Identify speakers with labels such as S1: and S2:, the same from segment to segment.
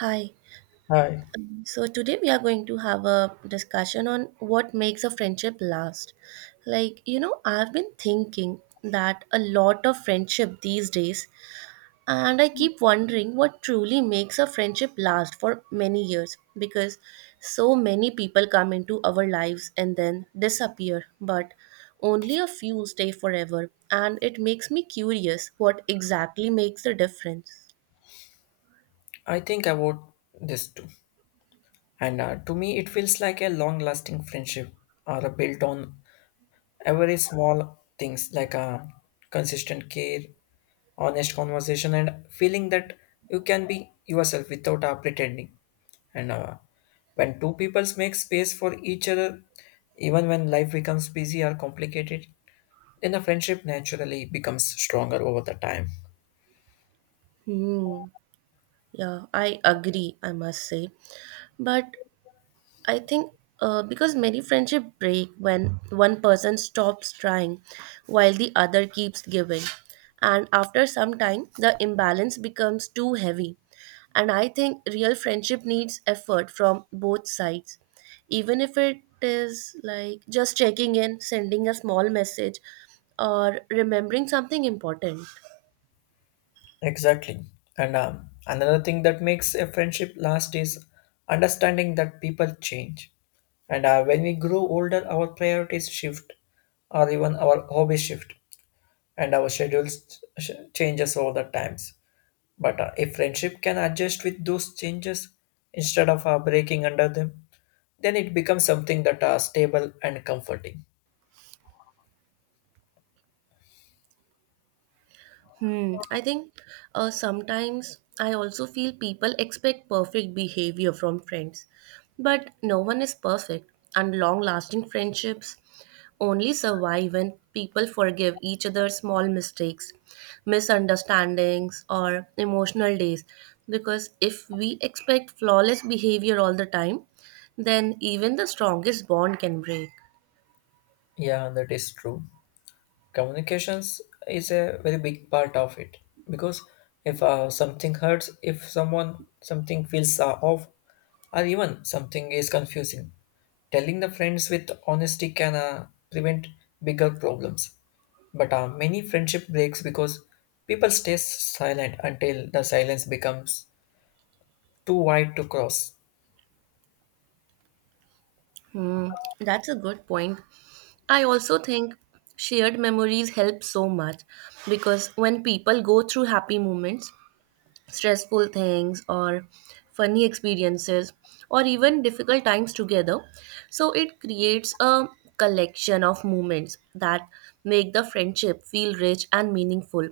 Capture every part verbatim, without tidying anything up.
S1: Hi.
S2: Hi,
S1: Um, So today we are going to have a discussion on what makes a friendship last. Like, you know, I've been thinking that a lot of friendship these days, and I keep wondering what truly makes a friendship last for many years because so many people come into our lives and then disappear, but only a few stay forever, and it makes me curious what exactly makes the difference.
S2: I think about this too. And uh, to me, it feels like a long lasting friendship are built on every small things like a consistent care, honest conversation, and feeling that you can be yourself without uh, pretending. And uh, when two peoples make space for each other, even when life becomes busy or complicated, then a friendship naturally becomes stronger over the time.
S1: Hmm. Yeah, I agree, I must say. But I think uh, because many friendship break when one person stops trying while the other keeps giving. And after some time, the imbalance becomes too heavy. And I think real friendship needs effort from both sides. Even if it is like just checking in, sending a small message, or remembering something important.
S2: Exactly. And um, another thing that makes a friendship last is understanding that people change. And uh, when we grow older, our priorities shift, or even our hobbies shift, and our schedules sh- changes all the times. But uh, if friendship can adjust with those changes instead of uh, breaking under them, then it becomes something that are stable and comforting.
S1: Hmm. I think uh, sometimes I also feel people expect perfect behavior from friends, but no one is perfect, and long lasting friendships only survive when people forgive each other small mistakes, misunderstandings, or emotional days. Because if we expect flawless behavior all the time, then even the strongest bond can break.
S2: Yeah, that is true. Communications is a very big part of it because if uh, something hurts, if someone something feels uh, off, or even something is confusing, telling the friends with honesty can uh, prevent bigger problems. But uh, many friendship breaks because people stay silent until the silence becomes too wide to cross.
S1: Hmm, that's a good point. I also think shared memories help so much because when people go through happy moments, stressful things, or funny experiences, or even difficult times together, so it creates a collection of moments that make the friendship feel rich and meaningful,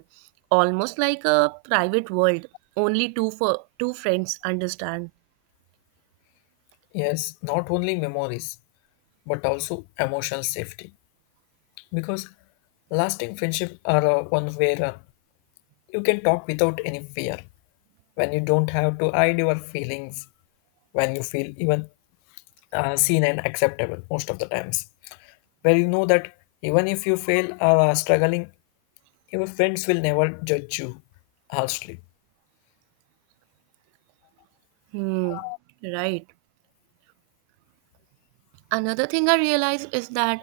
S1: almost like a private world only two for two friends understand.
S2: Yes, not only memories, but also emotional safety, because lasting friendship are uh, one where uh, you can talk without any fear, when you don't have to hide your feelings, when you feel even uh, seen and acceptable most of the times. Where you know that even if you fail or are struggling, your friends will never judge you harshly.
S1: Hmm, right. Another thing I realize is that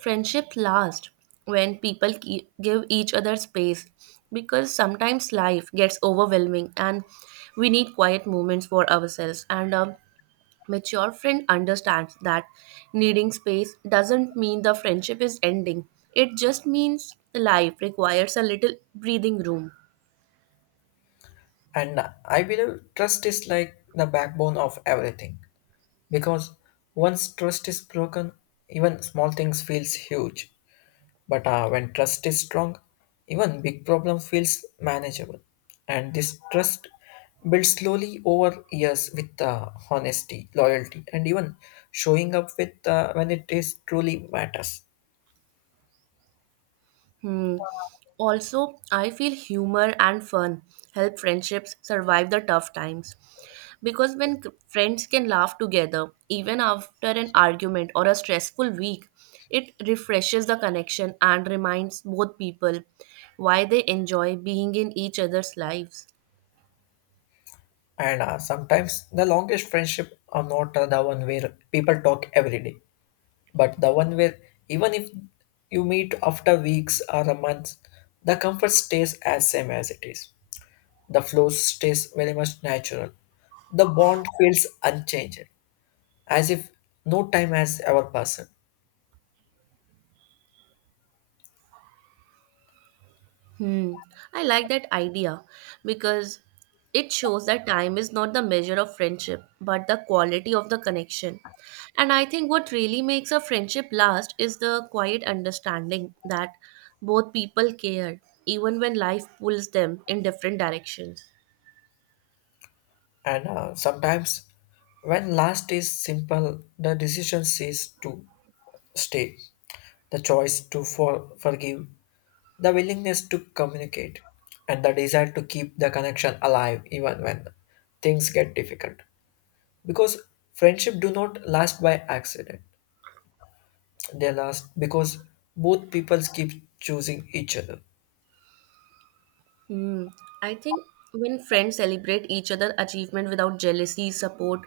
S1: friendship lasts when people ki- give each other space because sometimes life gets overwhelming and we need quiet moments for ourselves. And a mature friend understands that needing space doesn't mean the friendship is ending, it just means life requires a little breathing room.
S2: And I believe trust is like the backbone of everything, because once trust is broken, even small things feels huge. But uh, when trust is strong, even big problem feels manageable. And this trust builds slowly over years with uh, honesty, loyalty, and even showing up with uh, when it is truly matters.
S1: Hmm. Also, I feel humor and fun help friendships survive the tough times. Because when c- friends can laugh together, even after an argument or a stressful week, it refreshes the connection and reminds both people why they enjoy being in each other's lives.
S2: And uh, sometimes the longest friendship are not uh, the one where people talk every day, but the one where even if you meet after weeks or a month, the comfort stays as same as it is. The flow stays very much natural. The bond feels unchanged, as if no time has ever passed.
S1: Hmm. I like that idea because it shows that time is not the measure of friendship, but the quality of the connection. And I think what really makes a friendship last is the quiet understanding that both people care, even when life pulls them in different directions.
S2: And uh, sometimes, when last is simple, the decision is to stay, the choice to for- forgive, the willingness to communicate, and the desire to keep the connection alive even when things get difficult. Because friendship do not last by accident; they last because both peoples keep choosing each other.
S1: Hmm. I think when friends celebrate each other's achievement without jealousy, support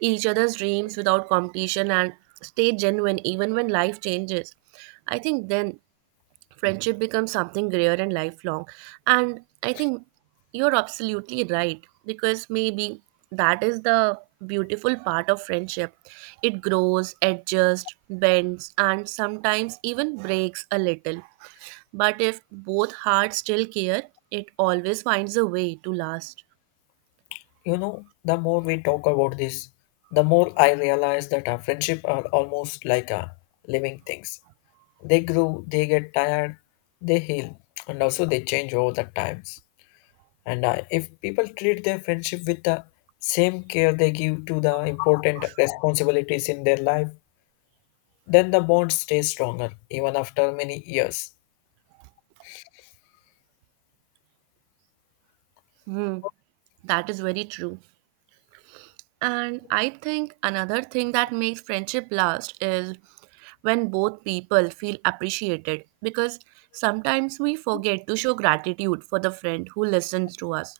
S1: each other's dreams without competition, and stay genuine even when life changes, I think then friendship becomes something rare and lifelong. And I think you're absolutely right because maybe that is the beautiful part of friendship. It grows, adjusts, bends, and sometimes even breaks a little, but if both hearts still care, it always finds a way to last.
S2: You know, the more we talk about this, the more I realize that our friendship are almost like a living things. They grow, they get tired, they heal, and also they change over the times. And uh, if people treat their friendship with the same care they give to the important responsibilities in their life, then the bond stays stronger even after many years.
S1: Hmm, that is very true. And I think another thing that makes friendship last is when both people feel appreciated because sometimes we forget to show gratitude for the friend who listens to us,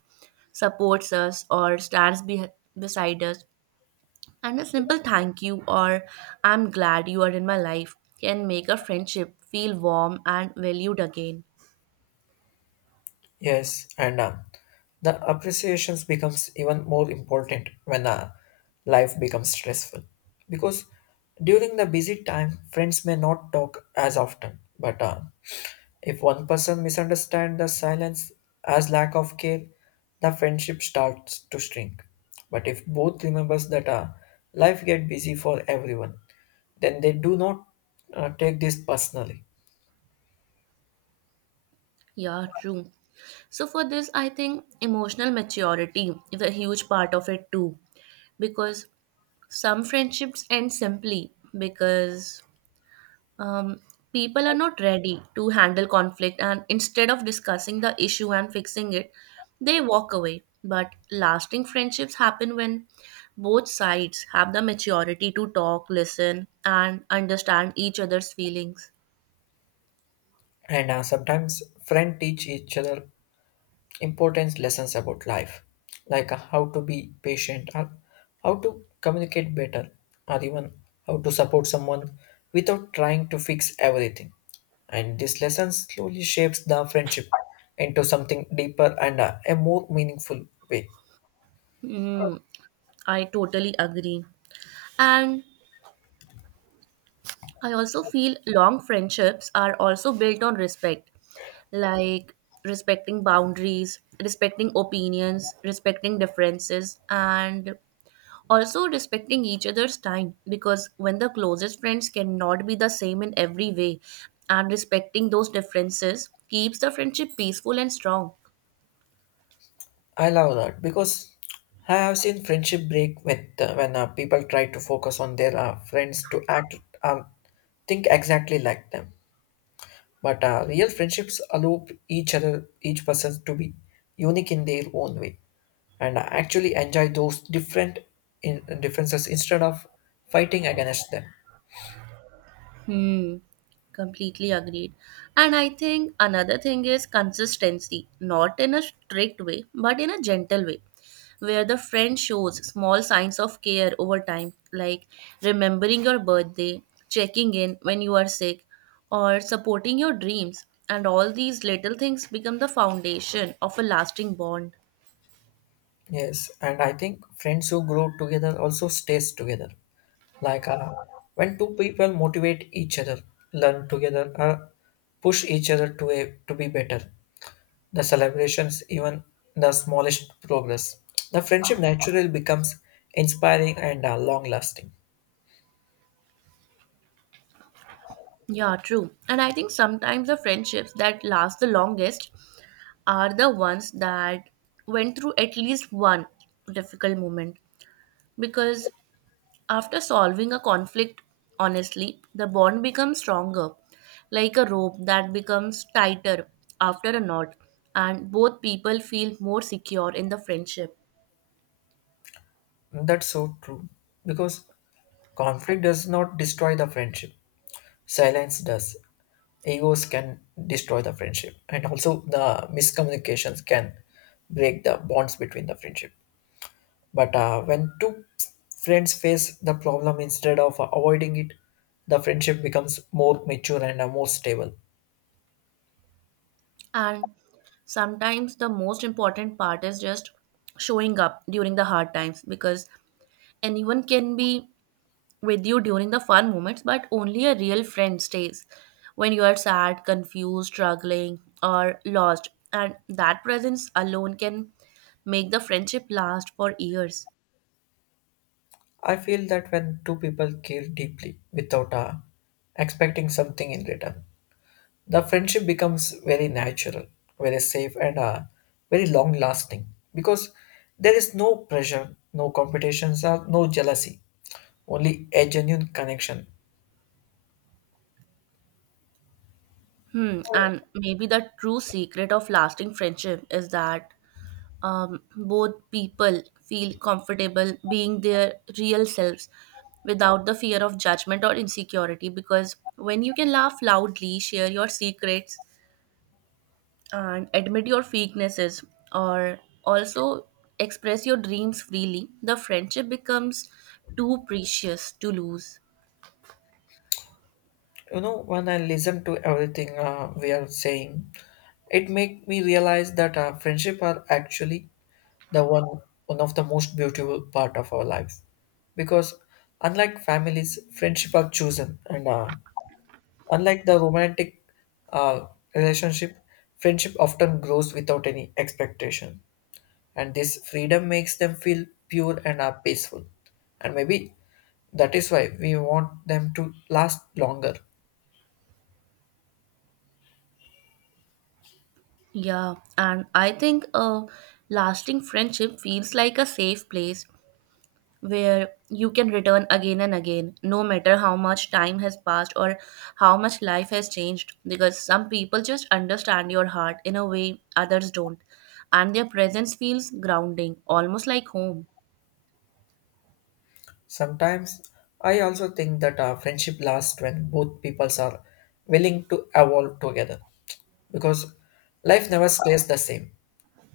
S1: supports us, or stands be- beside us. And a simple thank you or I'm glad you are in my life can make a friendship feel warm and valued again.
S2: Yes, and uh, the appreciations becomes even more important when uh, life becomes stressful. Because during the busy time, friends may not talk as often. But uh, if one person misunderstands the silence as lack of care, the friendship starts to shrink. But if both remembers that uh, life get busy for everyone, then they do not uh, take this personally.
S1: Yeah, true. So for this, I think emotional maturity is a huge part of it too, because some friendships end simply because um, people are not ready to handle conflict, and instead of discussing the issue and fixing it, they walk away. But lasting friendships happen when both sides have the maturity to talk, listen, and understand each other's feelings.
S2: And uh, sometimes friends teach each other important lessons about life, like uh, how to be patient, or how to communicate better, or even how to support someone without trying to fix everything. And this lesson slowly shapes the friendship into something deeper and uh, a more meaningful way.
S1: Hmm, I totally agree. And I also feel long friendships are also built on respect. Like respecting boundaries, respecting opinions, respecting differences, and also respecting each other's time, because when the closest friends cannot be the same in every way, and respecting those differences keeps the friendship peaceful and strong.
S2: I love that because I have seen friendship break with uh, when uh, people try to focus on their uh, friends to act or think exactly like them. But uh, real friendships allow each other, each person to be unique in their own way, and uh, actually enjoy those different in, differences instead of fighting against them.
S1: Hmm, completely agreed. And I think another thing is consistency, not in a strict way, but in a gentle way, where the friend shows small signs of care over time, like remembering your birthday, checking in when you are sick, or supporting your dreams. And all these little things become the foundation of a lasting bond.
S2: Yes, and I think friends who grow together also stays together. Like uh, when two people motivate each other, learn together, uh, push each other to a, to be better. The celebrations, even the smallest progress, the friendship naturally becomes inspiring and uh, long lasting.
S1: Yeah, true. And I think sometimes the friendships that last the longest are the ones that went through at least one difficult moment, because after solving a conflict honestly, the bond becomes stronger, like a rope that becomes tighter after a knot, and both people feel more secure in the friendship.
S2: That's so true. Because conflict does not destroy the friendship, silence does. Egos can destroy the friendship, and also the miscommunications can break the bonds between the friendship. But uh, when two friends face the problem instead of avoiding it, the friendship becomes more mature and uh, more stable.
S1: And sometimes the most important part is just showing up during the hard times, because anyone can be with you during the fun moments, but only a real friend stays when you are sad, confused, struggling, or lost. And that presence alone can make the friendship last for years.
S2: I feel that when two people care deeply without uh, expecting something in return, the friendship becomes very natural, very safe, and uh, very long lasting, because there is no pressure, no competitions, or no jealousy, only a genuine connection.
S1: Hmm. And maybe the true secret of lasting friendship is that um, both people feel comfortable being their real selves without the fear of judgment or insecurity. Because when you can laugh loudly, share your secrets, and admit your weaknesses or also express your dreams freely, the friendship becomes too precious to lose.
S2: You know, when I listen to everything uh, we are saying, it make me realize that uh, friendship are actually the one one of the most beautiful part of our life, because unlike families friendship are chosen, and uh, unlike the romantic uh, relationship, friendship often grows without any expectation, and this freedom makes them feel pure and are peaceful. And maybe that is why we want them to last longer.
S1: Yeah, and I think a lasting friendship feels like a safe place where you can return again and again, no matter how much time has passed or how much life has changed, because some people just understand your heart in a way others don't, and their presence feels grounding, almost like home.
S2: Sometimes I also think that our friendship lasts when both peoples are willing to evolve together, because life never stays the same.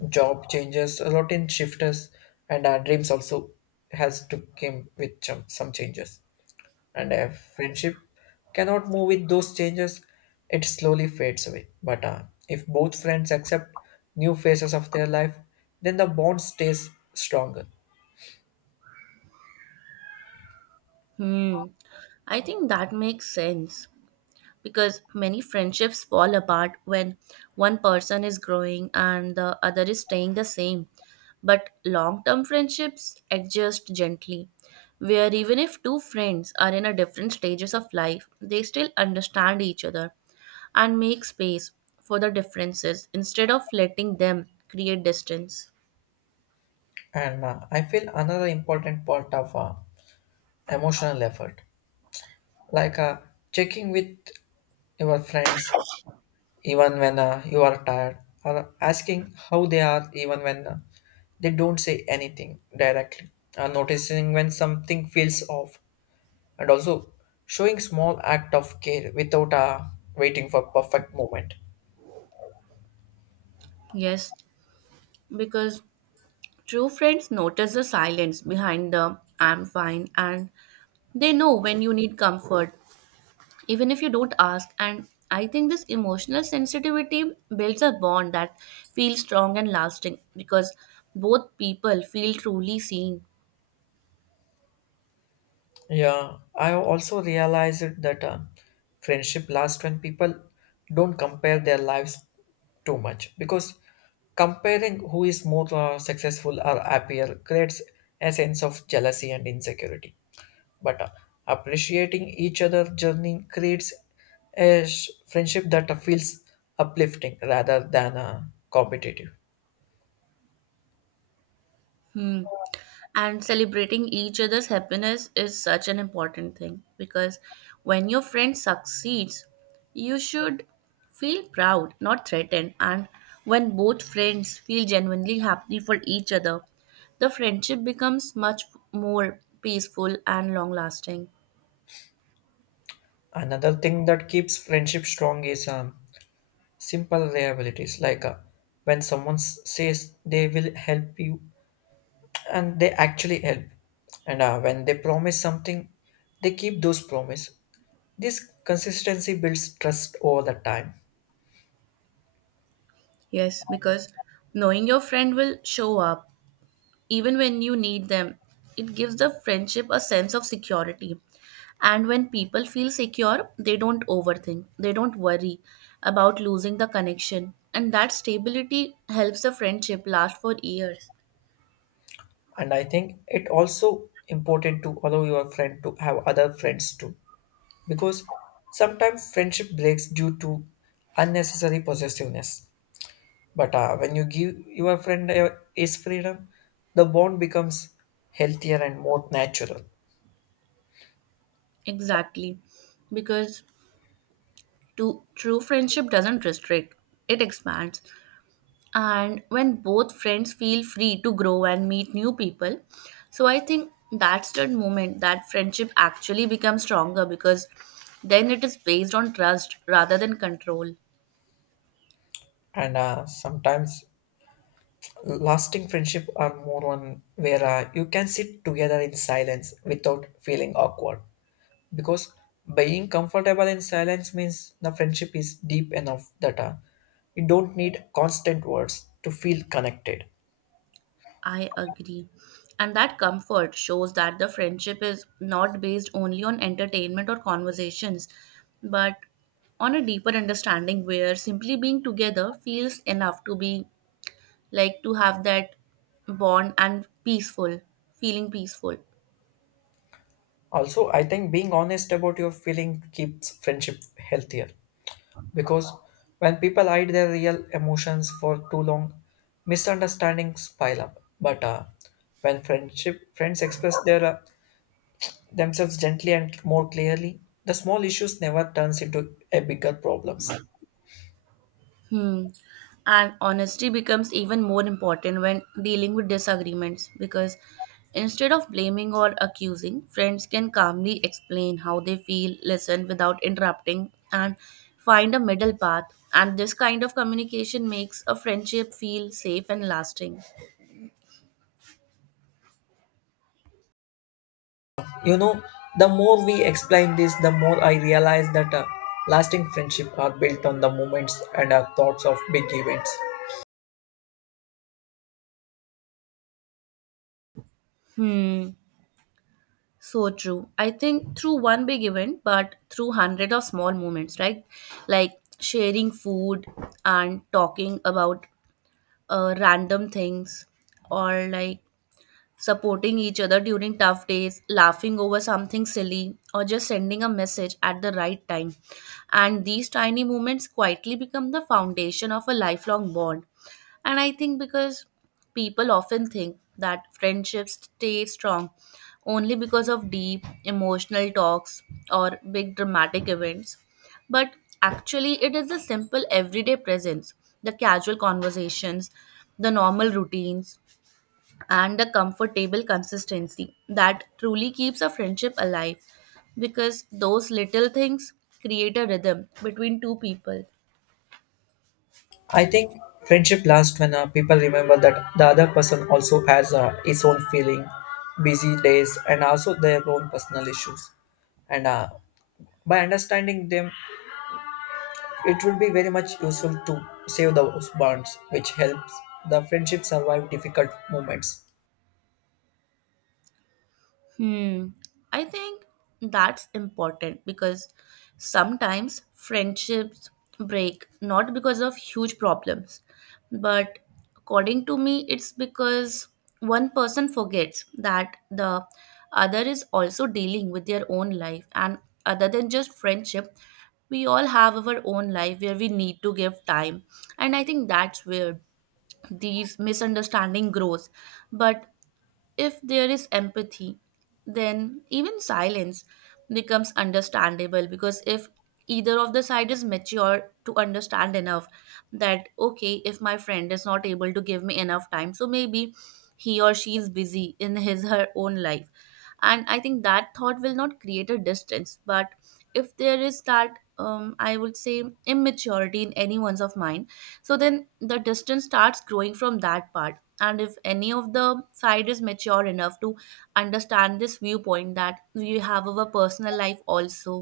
S2: Job changes, routine shifts, and our dreams also has to come with some some changes. And a friendship cannot move with those changes, it slowly fades away. But uh, if both friends accept new phases of their life, then the bond stays stronger.
S1: Hmm. I think that makes sense because many friendships fall apart when one person is growing and the other is staying the same. But long term friendships adjust gently, where even if two friends are in a different stages of life, they still understand each other and make space for the differences instead of letting them create distance.
S2: And uh, I feel another important part of uh, emotional effort, like uh, checking with your friends even when uh, you are tired, or asking how they are even when uh, they don't say anything directly, or noticing when something feels off, and also showing small act of care without uh, waiting for perfect moment.
S1: Yes, because true friends notice the silence behind the I'm fine, and they know when you need comfort, even if you don't ask. And I think this emotional sensitivity builds a bond that feels strong and lasting because both people feel truly seen.
S2: Yeah, I also realized that uh, friendship lasts when people don't compare their lives too much, because comparing who is more uh, successful or happier creates a sense of jealousy and insecurity. But uh, appreciating each other's journey creates a sh- friendship that uh, feels uplifting rather than uh, competitive.
S1: Hmm. And celebrating each other's happiness is such an important thing, because when your friend succeeds, you should feel proud, not threatened. And when both friends feel genuinely happy for each other, the friendship becomes much more peaceful and long lasting.
S2: Another thing that keeps friendship strong is um, simple reliabilities. Like uh, when someone s- says they will help you, and they actually help, and uh, when they promise something, they keep those promise. This consistency builds trust over the time.
S1: Yes, because knowing your friend will show up even when you need them, it gives the friendship a sense of security. And when people feel secure, they don't overthink, they don't worry about losing the connection. And that stability helps the friendship last for years.
S2: And I think it also important to allow your friend to have other friends too, because sometimes friendship breaks due to unnecessary possessiveness. But uh, when you give your friend uh, his freedom, the bond becomes healthier and more natural.
S1: Exactly. Because to, true friendship doesn't restrict, it expands. And when both friends feel free to grow and meet new people, so I think that's the moment that friendship actually becomes stronger, because then it is based on trust rather than control.
S2: And uh, sometimes lasting friendship are more on where uh, you can sit together in silence without feeling awkward. Because being comfortable in silence means the friendship is deep enough that uh, you don't need constant words to feel connected.
S1: I agree, and that comfort shows that the friendship is not based only on entertainment or conversations, but on a deeper understanding where simply being together feels enough, to be like to have that bond and peaceful, feeling peaceful.
S2: Also, I think being honest about your feeling keeps friendship healthier, because when people hide their real emotions for too long, misunderstandings pile up. But uh, when friendship friends express their uh, themselves gently and more clearly, the small issues never turns into a bigger problems.
S1: Hmm. And honesty becomes even more important when dealing with disagreements, because instead of blaming or accusing, friends can calmly explain how they feel, listen without interrupting, and find a middle path. And this kind of communication makes a friendship feel safe and lasting.
S2: You know, the more we explain this, the more I realize that uh, lasting friendship are built on the moments and uh, thoughts of big events.
S1: Hmm. So true. I think through one big event, but through hundred of small moments, right? Like sharing food and talking about uh, random things, or like supporting each other during tough days, laughing over something silly, or just sending a message at the right time. And these tiny moments quietly become the foundation of a lifelong bond. And I think because people often think that friendships stay strong only because of deep emotional talks or big dramatic events. But actually, it is the simple everyday presence, the casual conversations, the normal routines, and a comfortable consistency that truly keeps a friendship alive, because those little things create a rhythm between two people.
S2: I think friendship lasts when uh, people remember that the other person also has uh, his own feeling, busy days, and also their own personal issues. And uh, by understanding them, it will be very much useful to save those bonds, which helps the friendship survive difficult moments.
S1: Hmm. I think that's important because sometimes friendships break not because of huge problems, but according to me, it's because one person forgets that the other is also dealing with their own life. And other than just friendship, we all have our own life where we need to give time. And I think that's where these misunderstanding grows. But if there is empathy, then even silence becomes understandable because if either of the side is mature to understand enough that, okay, if my friend is not able to give me enough time, so maybe he or she is busy in his her own life, and I think that thought will not create a distance. But if there is that um, I would say immaturity in anyone's of mind, so then the distance starts growing from that part. And if any of the side is mature enough to understand this viewpoint that we have our personal life also,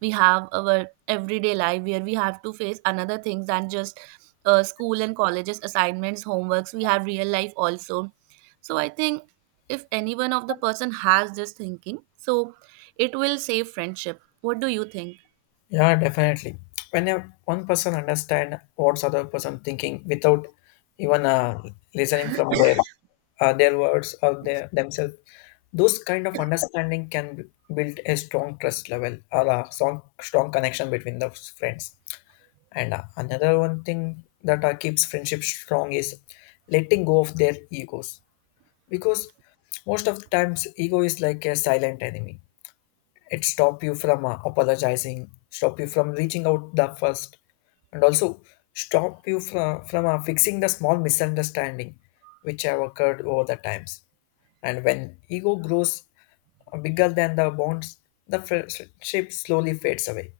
S1: we have our everyday life where we have to face another things than just uh, school and colleges assignments homeworks, we have real life also. So I think if any one of the person has this thinking, so it will save friendship. What do you think?
S2: Yeah, definitely. When a, one person understand what's other person thinking without even uh, listening from their uh, their words or their themselves, those kind of understanding can b- build a strong trust level or a strong strong connection between those friends. And uh, another one thing that uh, keeps friendship strong is letting go of their egos, because most of the times ego is like a silent enemy. It stop you from uh, apologizing, stop you from reaching out the first, and also stop you from, from uh, fixing the small misunderstanding which have occurred over the times. And when ego grows uh, bigger than the bonds, the friendship slowly fades away.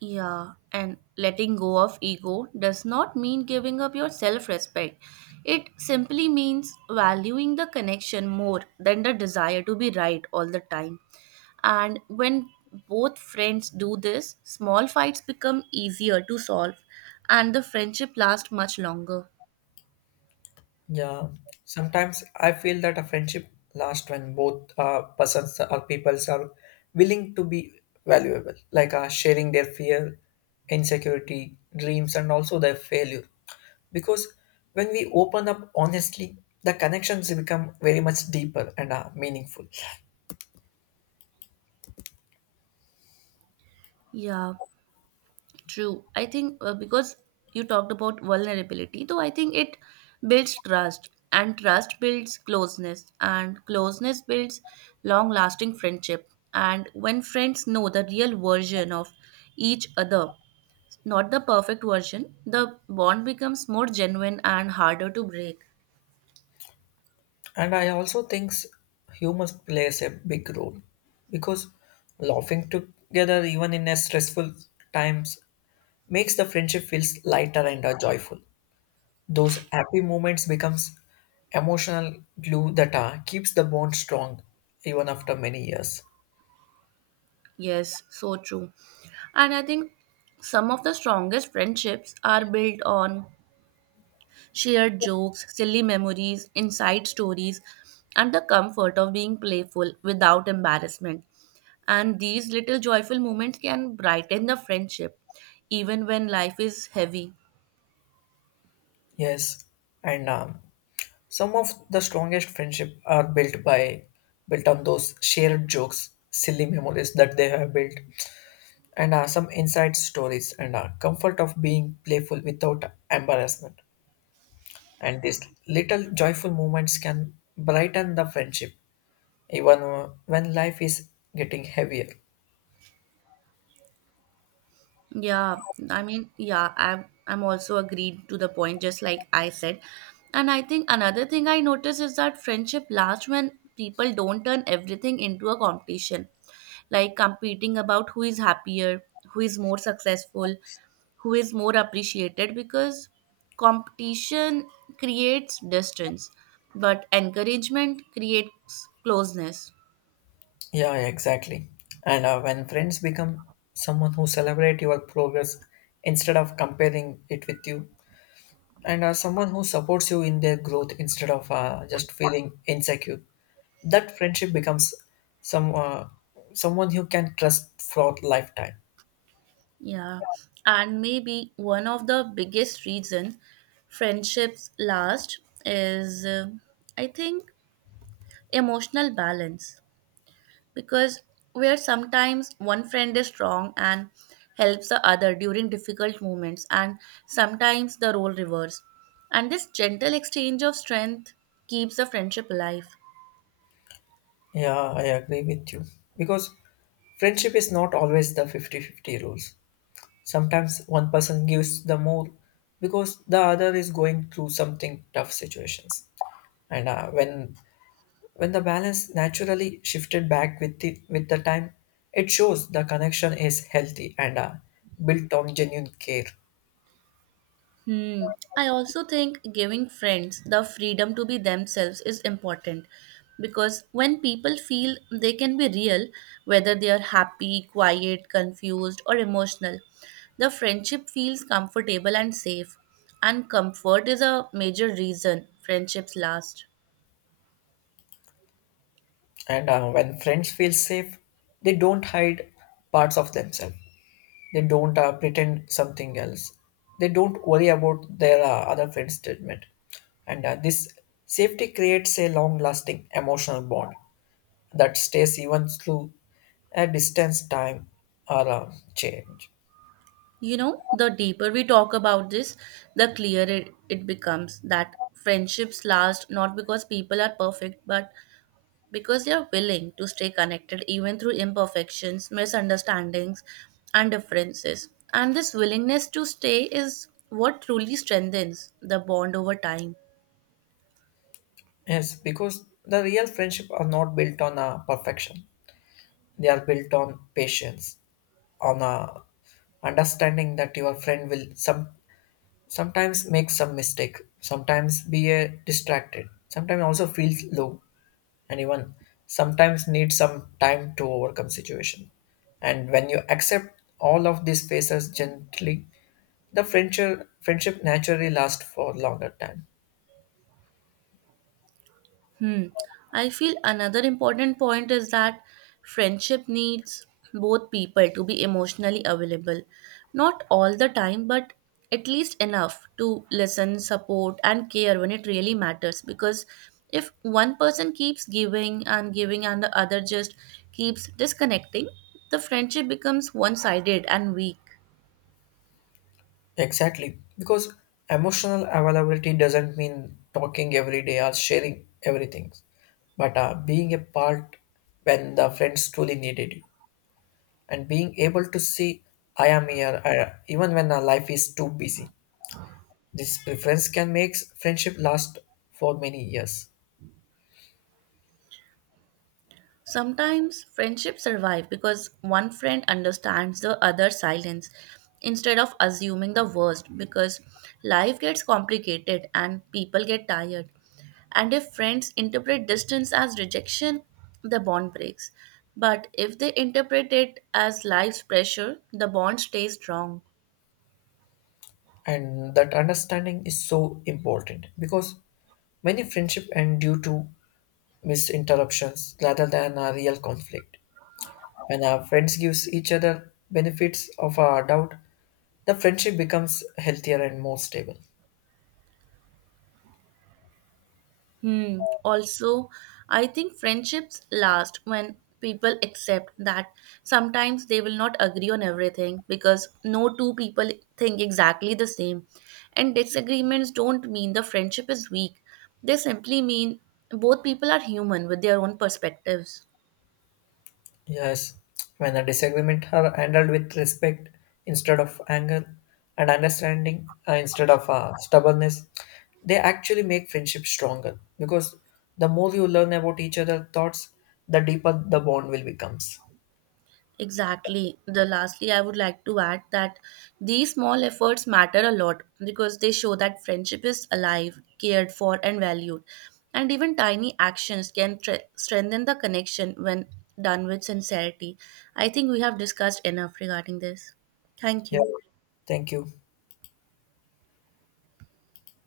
S1: Yeah, and letting go of ego does not mean giving up your self respect. It simply means valuing the connection more than the desire to be right all the time. And when both friends do this, small fights become easier to solve and the friendship lasts much longer.
S2: Yeah, sometimes I feel that a friendship lasts when both uh, persons or peoples are willing to be valuable, like uh, sharing their fear, insecurity, dreams, and also their failure. Because when we open up honestly, the connections become very much deeper and uh, meaningful.
S1: Yeah. True. I think uh, because you talked about vulnerability, though I think it builds trust, and trust builds closeness, and closeness builds long lasting friendship. And when friends know the real version of each other, not the perfect version, the bond becomes more genuine and harder to break.
S2: And I also think humor plays a big role, because laughing together, even in a stressful times, makes the friendship feels lighter and uh, joyful. Those happy moments becomes emotional glue that uh, keeps the bond strong even after many years.
S1: Yes, so true. And I think some of the strongest friendships are built on shared jokes, silly memories, inside stories, and the comfort of being playful without embarrassment. And these little joyful moments can brighten the friendship even when life is heavy.
S2: Yes, and um, some of the strongest friendship are built by built on those shared jokes, silly memories that they have built, and uh, some inside stories and uh, comfort of being playful without embarrassment. And these little joyful moments can brighten the friendship even uh, when life is getting heavier.
S1: Yeah, I mean, yeah, I'm I'm also agreed to the point, just like I said. And I think another thing I notice is that friendship lasts when people don't turn everything into a competition, like competing about who is happier, who is more successful, who is more appreciated, because competition creates distance, but encouragement creates closeness.
S2: Yeah, exactly. And uh, when friends become someone who celebrate your progress instead of comparing it with you, and uh, someone who supports you in their growth instead of uh, just feeling insecure, that friendship becomes some uh, someone you can trust for lifetime.
S1: Yeah, and maybe one of the biggest reasons friendships last is, uh, I think, emotional balance. Because where sometimes one friend is strong and helps the other during difficult moments, and sometimes the role reverse. And this gentle exchange of strength keeps the friendship alive.
S2: Yeah, I agree with you, because friendship is not always the fifty-fifty rules. Sometimes one person gives the more because the other is going through something tough situations. And uh, when when the balance naturally shifted back with the with the time, it shows the connection is healthy and uh, built on genuine care.
S1: Hmm. I also think giving friends the freedom to be themselves is important because when people feel they can be real, whether they are happy, quiet, confused, or emotional, the friendship feels comfortable and safe. And comfort is a major reason friendships last.
S2: And uh, when friends feel safe, they don't hide parts of themselves. They don't uh, pretend something else. They don't worry about their uh, other friends' judgment. And uh, this safety creates a long lasting emotional bond that stays even through a distance time or a change.
S1: You know, the deeper we talk about this, the clearer it becomes that friendships last not because people are perfect, but because you're willing to stay connected even through imperfections, misunderstandings, and differences. And this willingness to stay is what truly strengthens the bond over time.
S2: Yes, because the real friendship are not built on a perfection. They are built on patience, on a understanding that your friend will some sometimes make some mistake, sometimes be uh, distracted, sometimes also feels low, and even sometimes need some time to overcome situation. And when you accept all of these phases gently, the friendship, friendship naturally lasts for longer time.
S1: Hmm. I feel another important point is that friendship needs both people to be emotionally available. Not all the time, but at least enough to listen, support, and care when it really matters. Because if one person keeps giving and giving and the other just keeps disconnecting, the friendship becomes one sided and weak.
S2: Exactly, because emotional availability doesn't mean talking every day or sharing everything, but uh, being a part when the friends truly needed you, and being able to see I am here, uh, even when our life is too busy. This preference can make friendship last for many years.
S1: Sometimes friendships survive because one friend understands the other's silence instead of assuming the worst, because life gets complicated and people get tired. And if friends interpret distance as rejection, the bond breaks. But if they interpret it as life's pressure, the bond stays strong.
S2: And that understanding is so important, because many friendship end due to misinterruptions rather than a real conflict. When our friends gives each other benefits of our doubt, the friendship becomes healthier and more stable.
S1: Hmm. Also, I think friendships last when people accept that sometimes they will not agree on everything because no two people think exactly the same. And disagreements don't mean the friendship is weak, they simply mean both people are human with their own perspectives.
S2: Yes, when the disagreement are handled with respect instead of anger, and understanding uh, instead of uh, stubbornness, they actually make friendship stronger, because the more you learn about each other's thoughts, the deeper the bond will becomes.
S1: Exactly. The lastly, I would like to add that these small efforts matter a lot because they show that friendship is alive, cared for, and valued. And even tiny actions can tre- strengthen the connection when done with sincerity. I think we have discussed enough regarding this. Thank
S2: Yeah,
S1: you.
S2: thank you.